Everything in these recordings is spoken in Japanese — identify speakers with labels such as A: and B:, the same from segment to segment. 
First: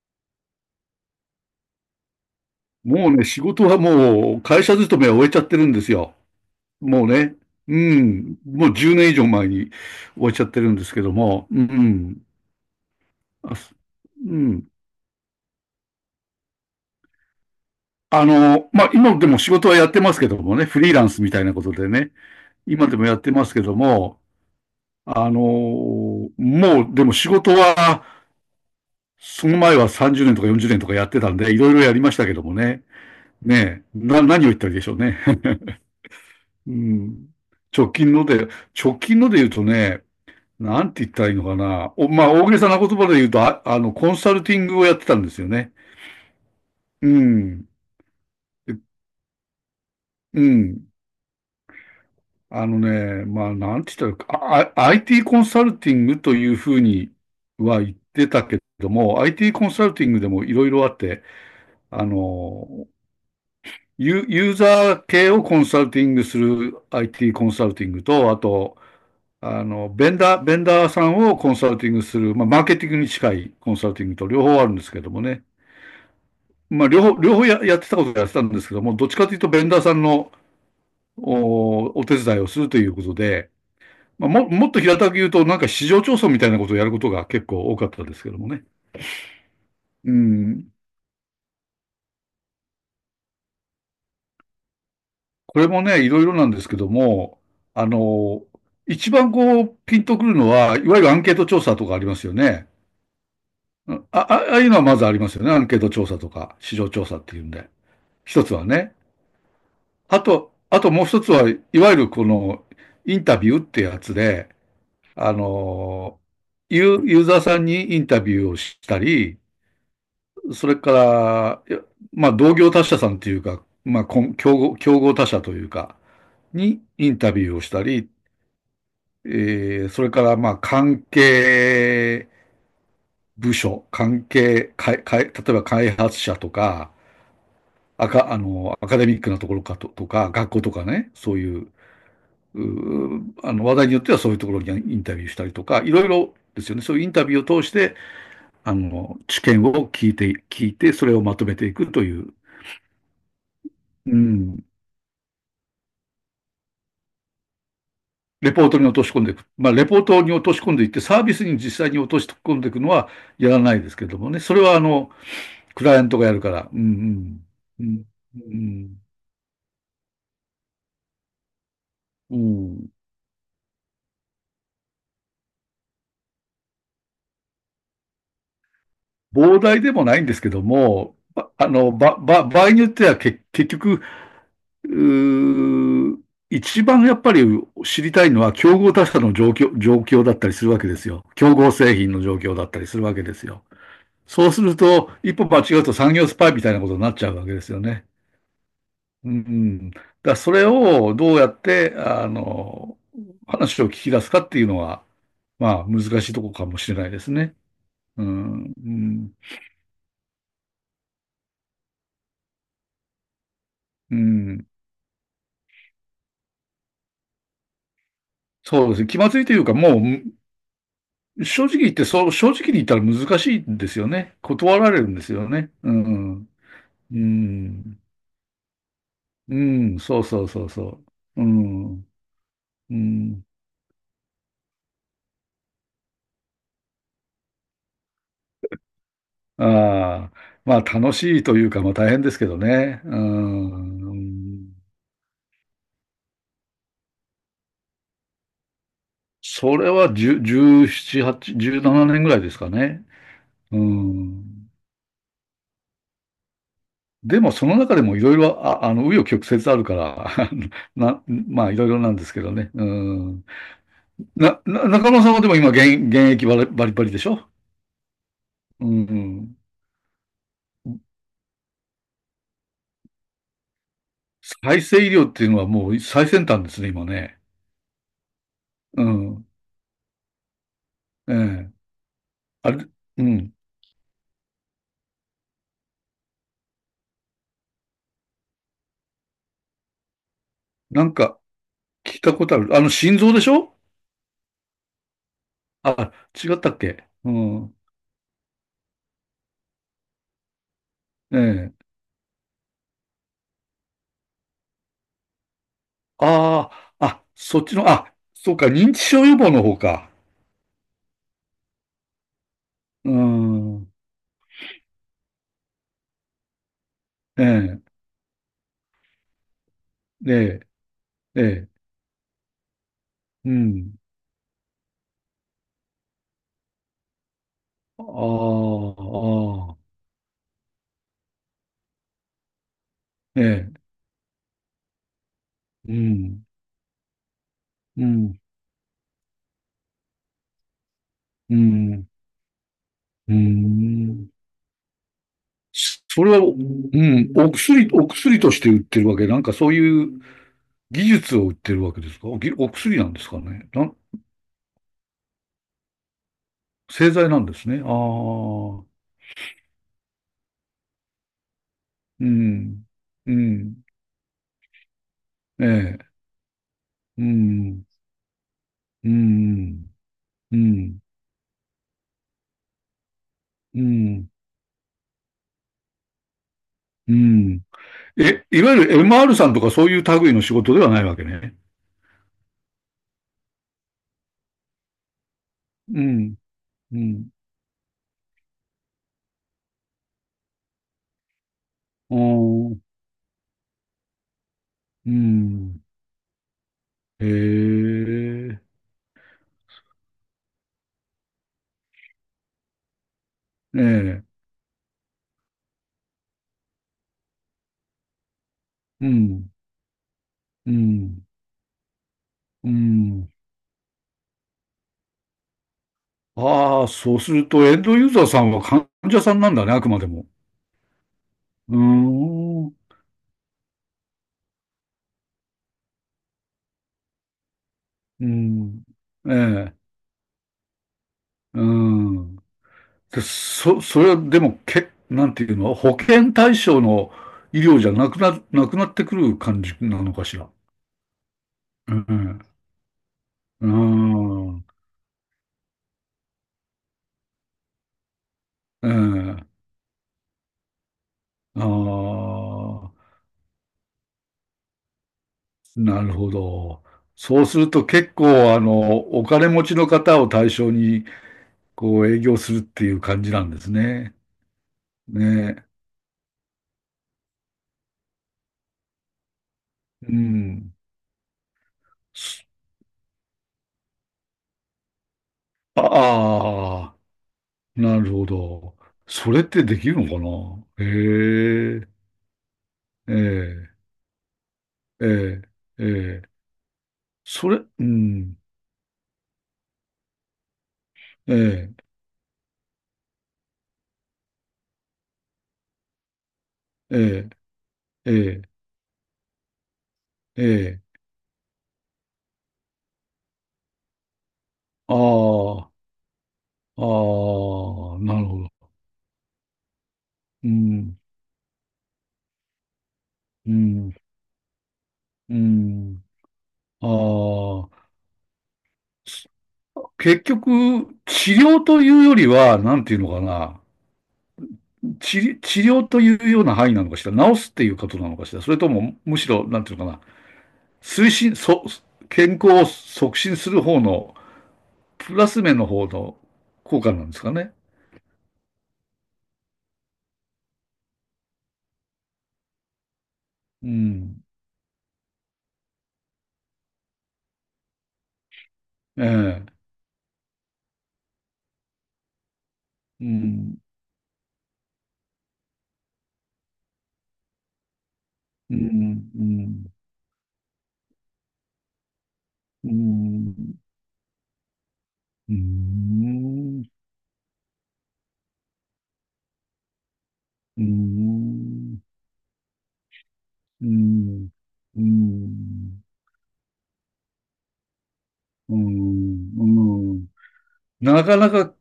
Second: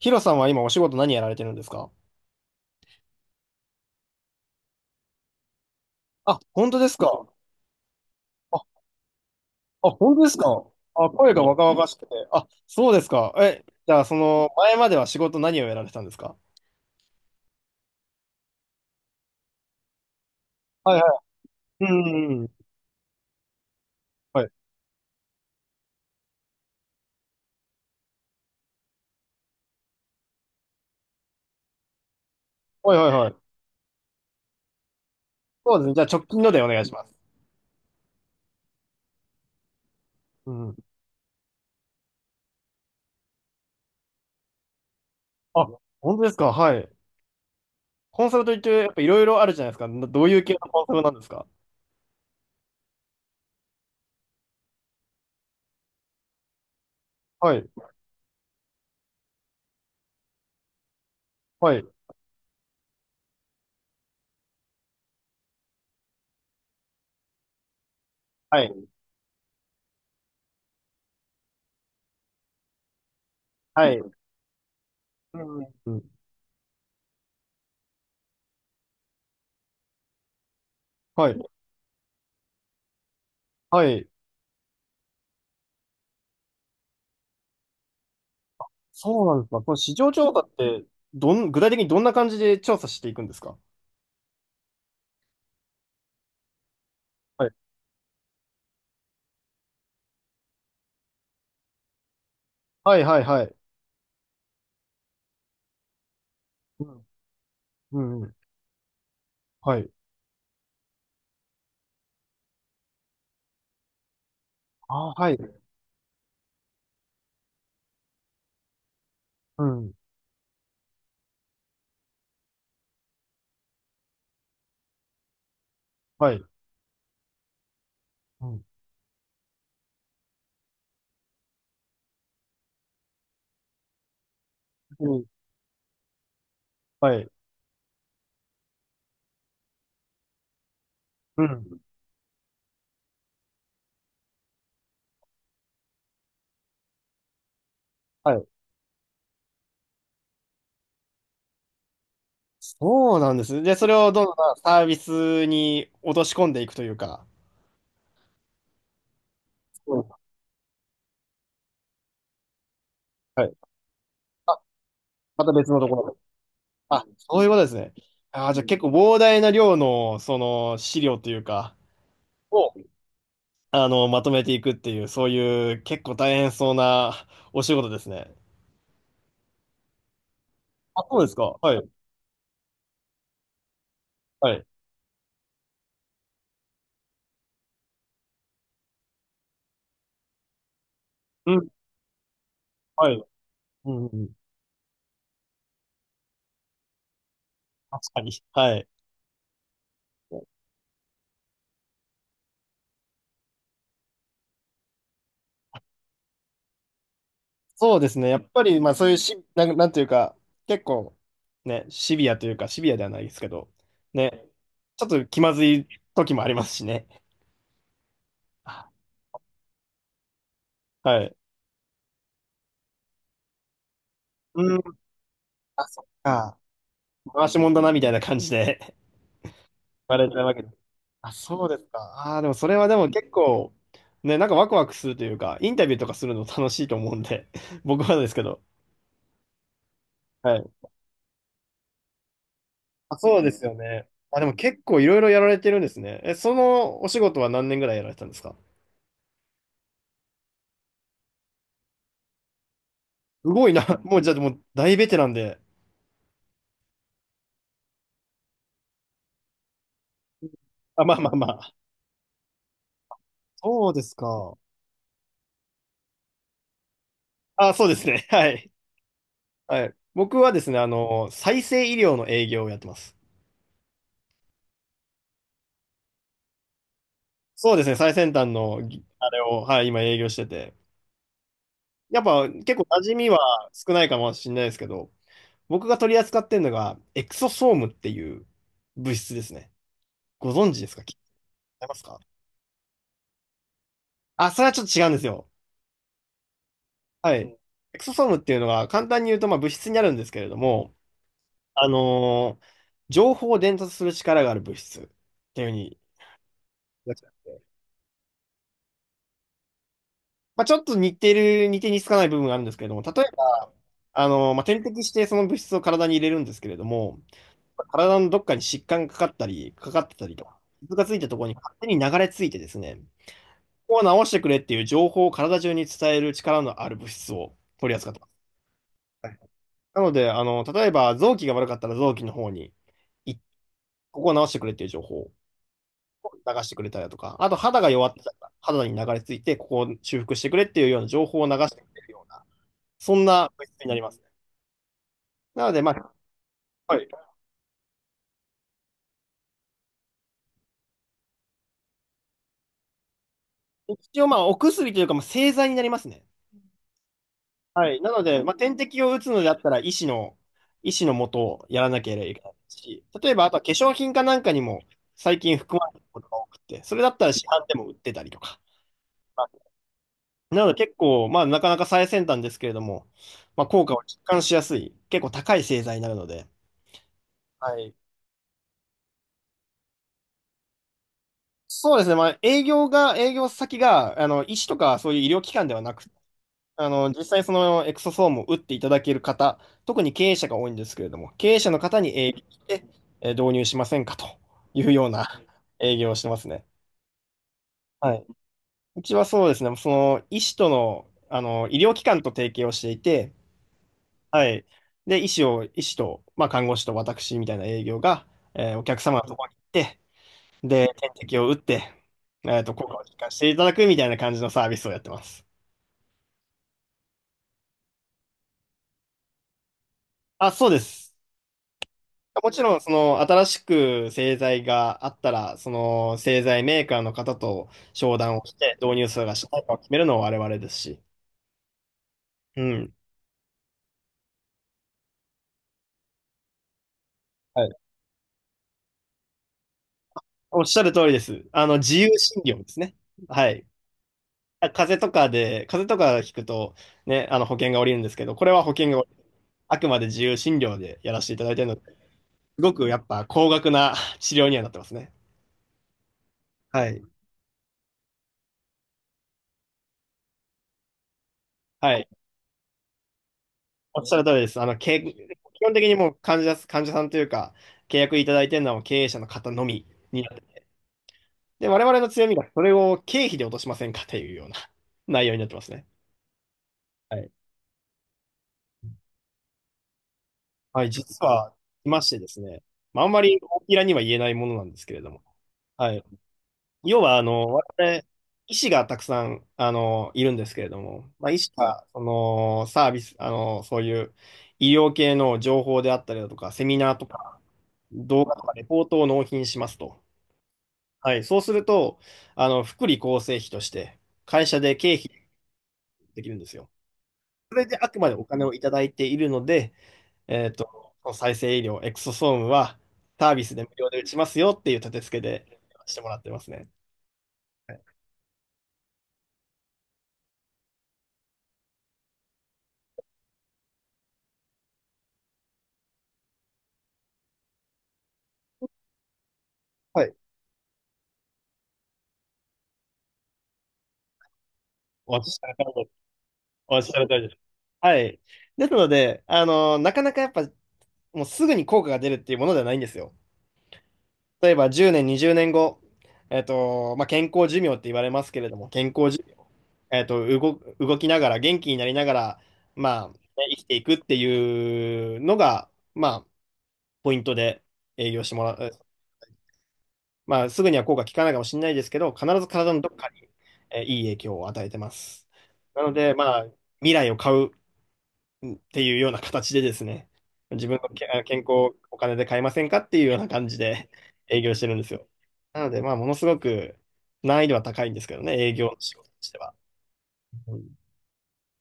A: ヒロさんは今お仕事何やられてるんですか？
B: もうね、仕事はもう会社勤めは終えちゃってるんですよ。
A: あ、本当です
B: もう
A: か？
B: ね。うん。
A: あ、
B: もう10年以上前に
A: あ、本当
B: 終
A: で
B: え
A: す
B: ちゃって
A: か？
B: るんですけ
A: あ、
B: ど
A: 声が
B: も。う
A: 若々しくて。
B: ん。
A: あ、そうですか。
B: あ、
A: え、
B: す
A: じゃあそ
B: う
A: の
B: ん。
A: 前までは仕事何をやられてたんですか？
B: まあ、今でも仕事はやってますけどもね、フリー
A: はい
B: ラン
A: は
B: スみたいなこと
A: い。う
B: で
A: ん
B: ね、
A: うんうん。
B: 今でもやってますけども、
A: はい。
B: あの、もうでも仕事は、その前は30年とか40年とかやってたんで、いろいろやりましたけどもね。
A: はいはいはい。
B: ねえ、何を言ったらいいでしょうね。
A: そうですね。じゃあ直近のでお
B: う
A: 願いします。
B: ん。直近ので、直近ので言うとね、
A: うん。
B: なんて言ったらいいのかな。まあ、大げさな言葉で言うと、コンサルティングをやってたんですよ
A: あ、
B: ね。
A: 本当ですか？はい。
B: うん。
A: コンサルといって
B: で、
A: やっぱいろいろあるじゃないですか。な、どうい
B: う
A: う系のコン
B: ん。
A: サルなんですか？
B: まあ、なんて言ったらIT コンサルティングというふうに
A: はい。
B: は言ってたけども、IT コンサルティングでもいろいろあって、
A: はい。
B: あの、ユーザー系をコンサルティングする IT コンサルティングと、あ
A: は
B: と、
A: い。
B: ベンダーさんをコンサルティングする、まあ、マーケティングに近いコンサ
A: は
B: ル
A: い。
B: ティングと両方あるんですけども
A: う
B: ね。
A: んうん。
B: まあ、両方やってたことをやってたんですけども、どっちかというと、ベンダーさんの
A: はい。
B: お手伝いをするということで、
A: はい。
B: まあ、もっと平たく言うと、なんか市場調査みたいなことをやることが結構多かったですけどもね。
A: そうなんですか。この市
B: う
A: 場調査っ
B: ん。
A: て、どん、具体的にどんな感じで調査していくんですか？
B: これもね、いろいろなんですけども、あの、一番こう、ピンとくるのは、いわゆるアンケート調査とかありますよね。
A: はいはいはい。
B: ああいうのはまずありますよね。アンケート調査とか、市
A: う
B: 場調
A: ん。
B: 査っていうんで。
A: うんうん。
B: 一つはね。
A: はい。
B: あと、あともう一つは、いわゆるこの、インタビューってやつで、
A: あー、は
B: あ
A: い。
B: の、ユーザーさんにインタビューをしたり、
A: うん。
B: それから、いや、まあ、同業他社さんというか、まあ、こん競合、競合他社というか、
A: はい。
B: にインタビューをしたり、
A: うん
B: それから、まあ、関係部署、関係、かい
A: う
B: か
A: ん、
B: い例えば開発者とか、
A: はい。
B: アカデミックなところかと、とか、学校とかね、そう
A: う
B: いう、
A: ん。
B: うあの、話題によってはそういうところにインタビューしたりとか、いろいろですよね。そういうインタビューを通して、
A: はい。
B: 知見を聞いて、聞いて、それをまとめていくという、
A: そうなんです。で、それを
B: う
A: どんどん
B: ん、
A: サービスに落とし込んでいくというか。
B: レポートに落とし込んでいく。まあ、レポ
A: うん。
B: ートに落とし込んでいって、サービスに実際に落とし込んでいくのは
A: は
B: や
A: い。
B: らないですけどもね。それは、
A: また別の
B: ク
A: と
B: ラ
A: こ
B: イアン
A: ろ
B: ト
A: で。
B: がやるから。う
A: あ、そう
B: ん、
A: いうことです
B: う
A: ね。
B: ん、う
A: あー、じゃあ結構
B: ん、
A: 膨大な量の、その、資料というか、
B: う
A: を、
B: ん、
A: あの、まとめていくっていう、そういう結構大変そうなお仕事ですね。
B: 膨大でもないんですけど
A: あ、
B: も、
A: そうですか。
B: あ
A: はい。
B: の、ば、ば、場合によっては結局、
A: はい。
B: うー一番やっぱり知りたいのは競合他社の状況、状況だったりするわけですよ。競
A: うん。
B: 合製品の状況だったりする
A: は
B: わけ
A: い。
B: ですよ。
A: うんうん。
B: そうすると、一歩間違うと産業スパイみたいなことになっちゃうわけですよね。
A: 確かに。はい。
B: うん。だからそれをどうやって、話を聞き出すかっていうのは、まあ、難しいとこかもしれないですね。
A: そうです
B: う
A: ね。やっ
B: ん。
A: ぱり、
B: う
A: まあそういう
B: ん。
A: し、なん、なんていうか、結構、ね、シビアというか、シビアではないですけど、
B: う
A: ね、
B: ん。
A: ちょっと気まずい時もありますしね。あ、
B: そうですね。気まずいというか、も
A: はい。
B: う、正直言って、そう、正直に言ったら難しいんですよね。
A: う
B: 断
A: ん、
B: られるんですよね。
A: あ、
B: う
A: そっ
B: ん。
A: か。
B: う
A: 回しもんだな、み
B: ん。
A: たいな感じで 言
B: うん。
A: わ
B: そう
A: れちゃ
B: そ
A: う
B: う
A: わけ
B: そう
A: です。
B: そ
A: あ、
B: う。う
A: そうですか。
B: ん。
A: ああ、でもそれは
B: う
A: でも結
B: ん。
A: 構、ね、なんかワクワクするというか、インタビューとかするの楽しいと思うんで、僕はですけど。
B: ああ、
A: はい。
B: まあ楽しいというか、まあ大変ですけどね。
A: あ、
B: う
A: そうですよね。あ、でも
B: ん。
A: 結構いろいろやられてるんですね。え、そのお仕事は何年ぐらいやられてたんですか？
B: それは10 17、8、17年ぐらいですかね。
A: すごい
B: う
A: な。もう、じゃあ、もう、
B: ん。
A: 大ベテランで。
B: でもその中でもいろいろ、紆余曲折あるから、あの
A: あ、まあ
B: な、
A: まあま
B: まあ
A: あ。
B: いろいろなんですけどね。うん。
A: そうですか。
B: 中野さんはでも今現役バリバリバリでしょ？
A: あ、そうですね。はい。
B: うん。
A: はい。僕はですね、あの、再生医療の営業をやってます。
B: 再生医療っていうのはもう最先端ですね、今ね。
A: そうですね、最先端の、
B: う
A: ぎあれ
B: ん。
A: を、はい、今営業してて。
B: ええ。
A: やっぱ、
B: あ
A: 結構
B: れ、
A: 馴染
B: う
A: みは
B: ん。
A: 少ないかもしれないですけど、僕が取り扱ってるのが、エクソソームっていう物質ですね。ご存知ですか？
B: な
A: 聞
B: ん
A: い
B: か
A: てますか？
B: 聞いたことある。あの、心臓でしょ？
A: あ、それはちょっと違うんですよ。
B: あ、違ったっけ？う
A: はい。
B: ん。
A: エクソソームっていうのが、簡単に言うと、まあ、物質になるんですけれども、
B: ええ。
A: あのー情報を伝達する力がある物質っていうふうに言
B: ああ、
A: われ
B: あ、
A: てて、
B: そっちの、あ、そうか、認知症予防の方か。
A: まあ、ちょっと似てる、似て似つかない部分があるんですけれども、例
B: う
A: えば、
B: ん。
A: まあ、点滴してその物質を体に入れるんですけれども、
B: ええ、
A: 体のどっかに疾患がかかったり、かかってたりとか、
B: え
A: 傷がついたと
B: え、え
A: ころに
B: え、
A: 勝手に流れ着いてですね、
B: うん。
A: ここを治してくれっていう情報を体中に伝える力のある物質を取り
B: あ
A: 扱ってます。はい。
B: あ、ああ、
A: なので、あの、例えば臓器が悪かったら臓器の方に、い、
B: ええ、
A: ここを治してくれっていう情報。
B: うん、
A: 流してくれたりだとか、あと肌が
B: う
A: 弱ってた
B: ん、
A: ら、肌に流れ着いて、ここを修復してくれっていうような情報を流
B: う
A: してくれ
B: ん、
A: るような、そん
B: う
A: な物質になりますね。
B: ん。
A: なので、まあ、
B: それは、う
A: はい、
B: ん、お薬、お薬として売ってるわけ、なんかそういう技術を売ってるわけですか？お薬なんですかね。なん、
A: 一応、まあ、お薬というか、まあ、製剤になりますね。
B: 製剤なんですね。あ
A: はい。なので、まあ、点
B: あ、
A: 滴を打つのであったら、医師の、医師のもとをやらなければ
B: う
A: いけない
B: ん、
A: し、例
B: う
A: えば、あとは化
B: ん、
A: 粧品かなんかにも最近
B: え
A: 含まれてる
B: え。
A: ことが多くて、それだっ
B: う
A: たら市販で
B: ん、
A: も売ってたりとか。
B: うん、う
A: なので、結
B: ん、
A: 構、まあ、なかなか最先端ですけれども、まあ、
B: う
A: 効果を実
B: ん、
A: 感しやすい、結構高い製剤になるので、
B: うん。
A: はい。
B: え、いわゆる MR さんとかそういう類の仕事ではないわけね。
A: そうですね。まあ、営業が、営業先が、あの、医師とかそういう医療機関ではな
B: う
A: く、
B: ん、
A: あ
B: う
A: の、実
B: ん、
A: 際そのエクソソームを打っていただける方、特に経営者が多いんですけれども、経営者の方
B: お
A: に営業し
B: ー、
A: て導入しませんかというよう
B: う
A: な
B: ん、
A: 営業をしてますね。
B: へ
A: はい。
B: え、
A: うちはそうですね。その、医師との、あの、医療機関と提携をしていて、
B: ええ、
A: はい。で、医師を、医師と、まあ、看護師と私みたいな営業が、お客
B: う
A: 様のところ
B: ん、
A: に行って、
B: う
A: で、点
B: ん、
A: 滴を打って、えっ
B: う
A: と、効果を実感
B: ん。
A: していただくみたいな感じのサービスをやってます。
B: ああ、そうするとエンドユーザーさんは患者さんなんだね、あくまでも。
A: あ、そうです。
B: うー
A: もち
B: ん、う
A: ろん、その、新しく製剤があったら、その、製剤メーカーの方と商談をして、
B: ん、
A: 導入数
B: え
A: がしないか
B: え、
A: を決めるのは我々ですし。
B: うん。
A: うん。
B: で、それはでも、なんていうの、保険対象の医
A: はい。
B: 療じゃなくなってくる感じなのかしら。
A: おっしゃる通りです。あの、
B: う
A: 自由
B: ん。
A: 診療ですね。はい。
B: うん。
A: 風邪とかで、風邪とか聞くと、ね、あの、保険が下りるんですけど、これは保
B: う
A: 険が、
B: ん。
A: あくまで自由診療でやらせていただい
B: あ
A: ているので、すごく
B: あ、
A: やっぱ高額な治療にはなってますね。
B: なるほど。
A: はい。
B: そうすると結構、あの、お金持ちの方を対象に、
A: は
B: こう、
A: い。
B: 営業するっていう感じなんです
A: おっし
B: ね。
A: ゃる通りです。あの、け、基
B: ね。
A: 本的にもう患者、患者さんというか、契約いただいてるのはもう経営者の方のみ
B: う
A: になってる。
B: ん。
A: で、我々の強みがそれを経費で落としませんかというような 内容になってますね。
B: ああ、
A: はい。
B: なるほど。それってできるのか
A: は
B: な？
A: い、実は、
B: へ
A: い
B: え、
A: ましてですね。まあ、あん
B: え
A: まり大き
B: え。
A: らには言えないものなんですけれ
B: え
A: ども。
B: え、え
A: はい。
B: え、
A: 要は、あの、
B: それ、
A: 我
B: う
A: 々、
B: ん、
A: 医師がたくさん、あの、いるんですけれども、まあ、
B: え
A: 医師が、
B: え、
A: その、サービス、あの、そういう医療系の情報であったりだとか、セミナ
B: え
A: ーと
B: え、
A: か、
B: え
A: 動画
B: え、
A: とかレポートを納品しますと。
B: ええ、
A: はい。そうすると、あの、福利厚生費として、会社で経費
B: ああ、
A: できるんですよ。
B: あ
A: それであ
B: あ、
A: くまで
B: な
A: お
B: るほ
A: 金
B: ど。
A: をいただいているので、え
B: う
A: っと、
B: ん、
A: 再生医療、エクソソームはサービ
B: う
A: スで無料
B: ん、
A: で打ちますよっていう立て付け
B: う
A: でして
B: ん。
A: もらってますね。
B: ああ、す結局、治療というよりは、なんていうのかな、治療というような範囲なのかしら、治すっていうことなのかしら、それとも、むしろ、なんていうのかな、
A: はい。
B: 推進、健康を促進する方の、
A: お
B: プ
A: 待
B: ラ
A: ちし
B: ス
A: てる
B: 面
A: 通
B: の
A: り
B: 方
A: です。
B: の
A: お
B: 効
A: 待ち
B: 果
A: して
B: な
A: る
B: ん
A: 通
B: で
A: り
B: す
A: で
B: か
A: す。
B: ね。
A: はい。ですので、あの、なかなかやっぱ、もうすぐに効果が出るっていうものではないんですよ。
B: うん、
A: 例えば10年、20年後、えっと、まあ、健康寿命って言われますけれども、健
B: え
A: 康寿
B: え。
A: 命、えっと、動、動きながら、元気になりながら、ま
B: う
A: あ、ね、生
B: ん、
A: きていくっていうのが、まあ、ポイントで営業してもら
B: う
A: う。
B: ん、うん、
A: まあ、すぐには効果効かないかもしれないですけど、必ず
B: う
A: 体のどっか
B: ん、
A: に、
B: うん、
A: いい影響を与えてます。
B: う
A: なので、まあ、
B: ん、
A: 未来を買うっていうような形でですね、
B: う
A: 自分のけあ健康を
B: ん、
A: お金で買えませんかっていうような感じ
B: う
A: で
B: ん、
A: 営業してるんですよ。なので、まあ、ものすごく難易度は高いんですけどね、営
B: う
A: 業の仕事としては。
B: ん、うん。
A: うん、
B: なかなか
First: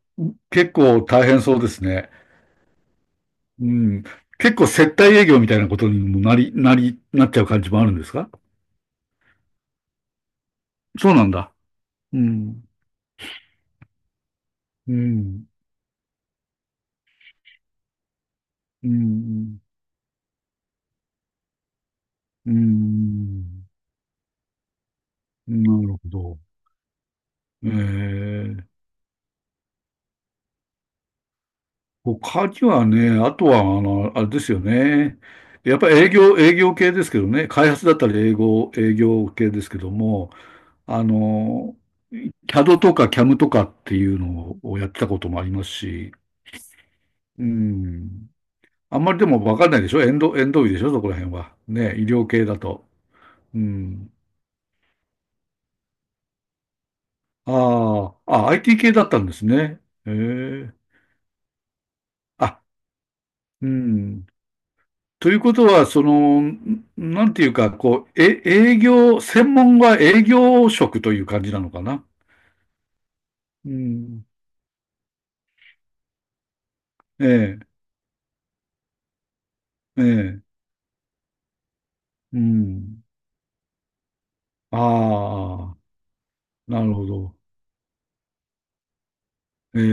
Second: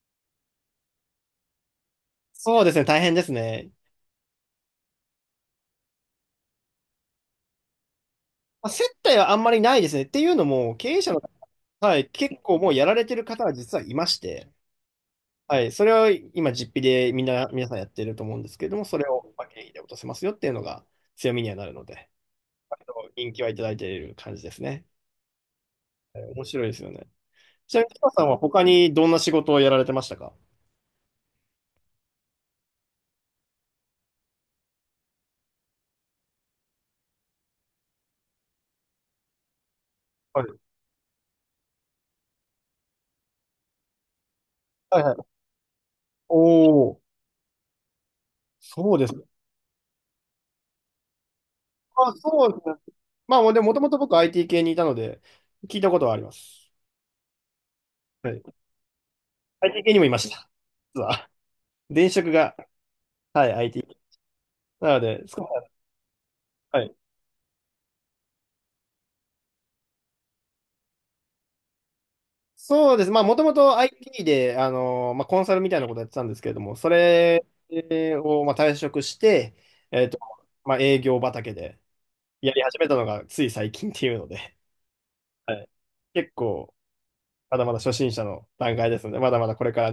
B: 結構大変そうですね。
A: そうですね、大変です
B: う
A: ね。
B: ん。結構接待営業みたいなことにもなっちゃう感じもあるんですか？
A: まあ、接待はあんまりないですね。っていうのも、経営
B: そ
A: 者
B: う
A: の
B: な
A: 方、
B: んだ。
A: はい、
B: う
A: 結構
B: ん、
A: もうやられてる方は実はいまして、
B: うん、
A: はい、それを今、実費でみんな、皆さんやってると思うんですけれども、
B: う
A: それをまあ
B: ん、
A: 経費で落とせますよっていうのが強みにはなるので、
B: う
A: 人気はいた
B: ん、
A: だいている感じですね。
B: うん、なるほ
A: はい、
B: ど。
A: 面白いですよね。ちなみに、北さんは
B: え
A: 他
B: え。
A: にどんな仕事をやられてましたか？
B: 他にはね、あとは、あの、あれですよね。やっぱり営業、営業系ですけどね。開発だったら営業系ですけども、
A: はい。
B: あの、CAD とか CAM とかっていうのをやっ
A: は
B: て
A: い
B: た
A: は
B: こ
A: い。
B: ともありますし、
A: おお、
B: うん。
A: そ
B: あ
A: う
B: ん
A: で
B: ま
A: す
B: り
A: ね。
B: でもわかんないでしょ、エンド医でしょ、そこら辺は。ね、医
A: あ、
B: 療系
A: そうで
B: だ
A: す
B: と。
A: ね。まあ、で
B: う
A: も、もともと
B: ん。
A: 僕 IT 系にいたので、聞いたことはあります。
B: あ
A: は
B: あ、
A: い。
B: あ、IT 系だったんですね。
A: IT 系にもい
B: へ
A: ました。
B: え。
A: 実は。前職が、
B: あ、
A: はい、
B: う
A: IT。
B: ん。
A: なので、
B: という
A: 塚さ
B: ことは、その、
A: ん、はい。
B: なんていうか、こう、え、専門は営業職という感じなのかな？
A: そうです。まあ、もとも
B: う
A: と IT
B: ん。
A: で、あのまあ、コンサルみたいなことやってたんですけれども、そ
B: え
A: れ
B: え、
A: を、まあ、退職して、
B: え
A: えっと、
B: え、
A: まあ、営業畑で
B: う
A: やり始めた
B: ん。
A: のがつい最近っていうので、はい、
B: ああ、
A: 結構、
B: なるほど。
A: まだまだ初心者の段階ですので、まだまだこれ
B: え
A: から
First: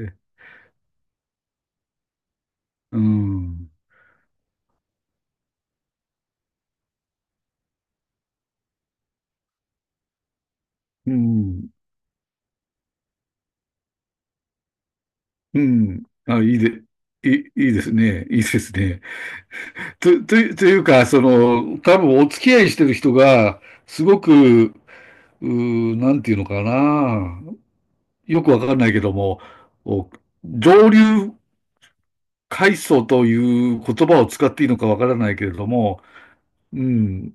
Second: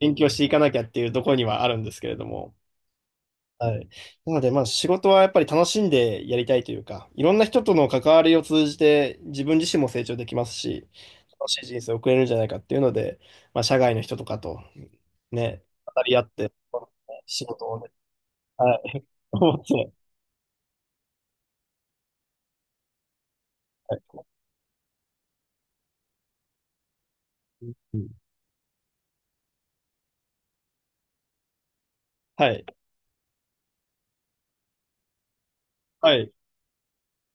A: 勉強していかなきゃっていうところにはあるんですけれども。
B: うん、
A: はい。なので、まあ仕事はやっぱり楽しんでやりたいというか、いろんな人との関わりを通じて自分自身も成長できますし、
B: う
A: 楽しい
B: ん、
A: 人生を送れるんじゃないかっていうので、まあ社外の人とかと
B: う
A: ね、語
B: ん。
A: り合っ
B: あ、
A: て、このね
B: い
A: 仕
B: い、
A: 事
B: いい
A: を
B: で
A: ね、
B: すね。いいです
A: は
B: ね。
A: い、思って、
B: というか、その、多分お付き合いしてる人が、
A: はい。
B: すごく、なんていうのかな。
A: うん、
B: よくわかんないけども、お上流
A: はい。
B: 階層という言葉を使っていいのかわからないけれども、
A: はい。
B: うん、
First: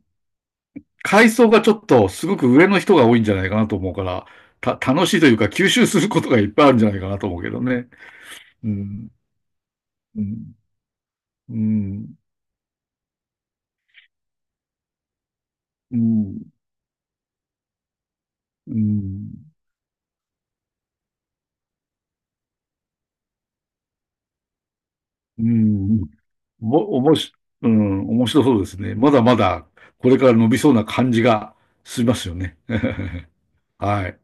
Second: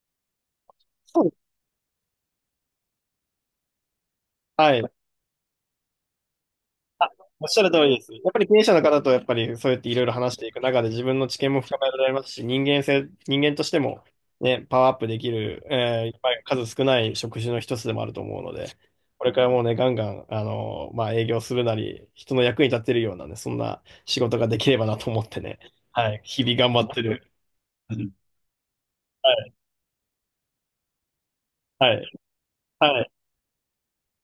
A: そう
B: 階
A: で
B: 層
A: す、
B: がちょっとすごく上の人が多いんじゃないかなと思うから、
A: はい。
B: 楽しいというか吸収することがいっぱいあるんじゃないかなと思う
A: おっ
B: け
A: し
B: ど
A: ゃる通
B: ね。
A: りです。やっぱり経営
B: う
A: 者の方
B: ん、
A: とやっぱりそうやっていろいろ
B: う
A: 話してい
B: ん、
A: く中で自分の知見
B: う
A: も深められ
B: ん、
A: ますし、人間性、人間としてもね、パワーアップできる、
B: う
A: やっぱ
B: ん、
A: り数少ない職種の一つでもあると思うので、
B: う
A: こ
B: ん、
A: れからもうね、ガンガン、あのまあ、営業するなり、人の役に立てるようなね、そんな仕事ができればなと思って
B: う
A: ね、
B: ん、
A: はい、日々頑張っ
B: も、
A: て
B: おも
A: る。
B: し、う
A: は
B: ん、面白そうですね。まだ
A: い、
B: まだこれから伸びそうな感じが
A: は
B: し
A: い、
B: ますよね。
A: はい。
B: はい。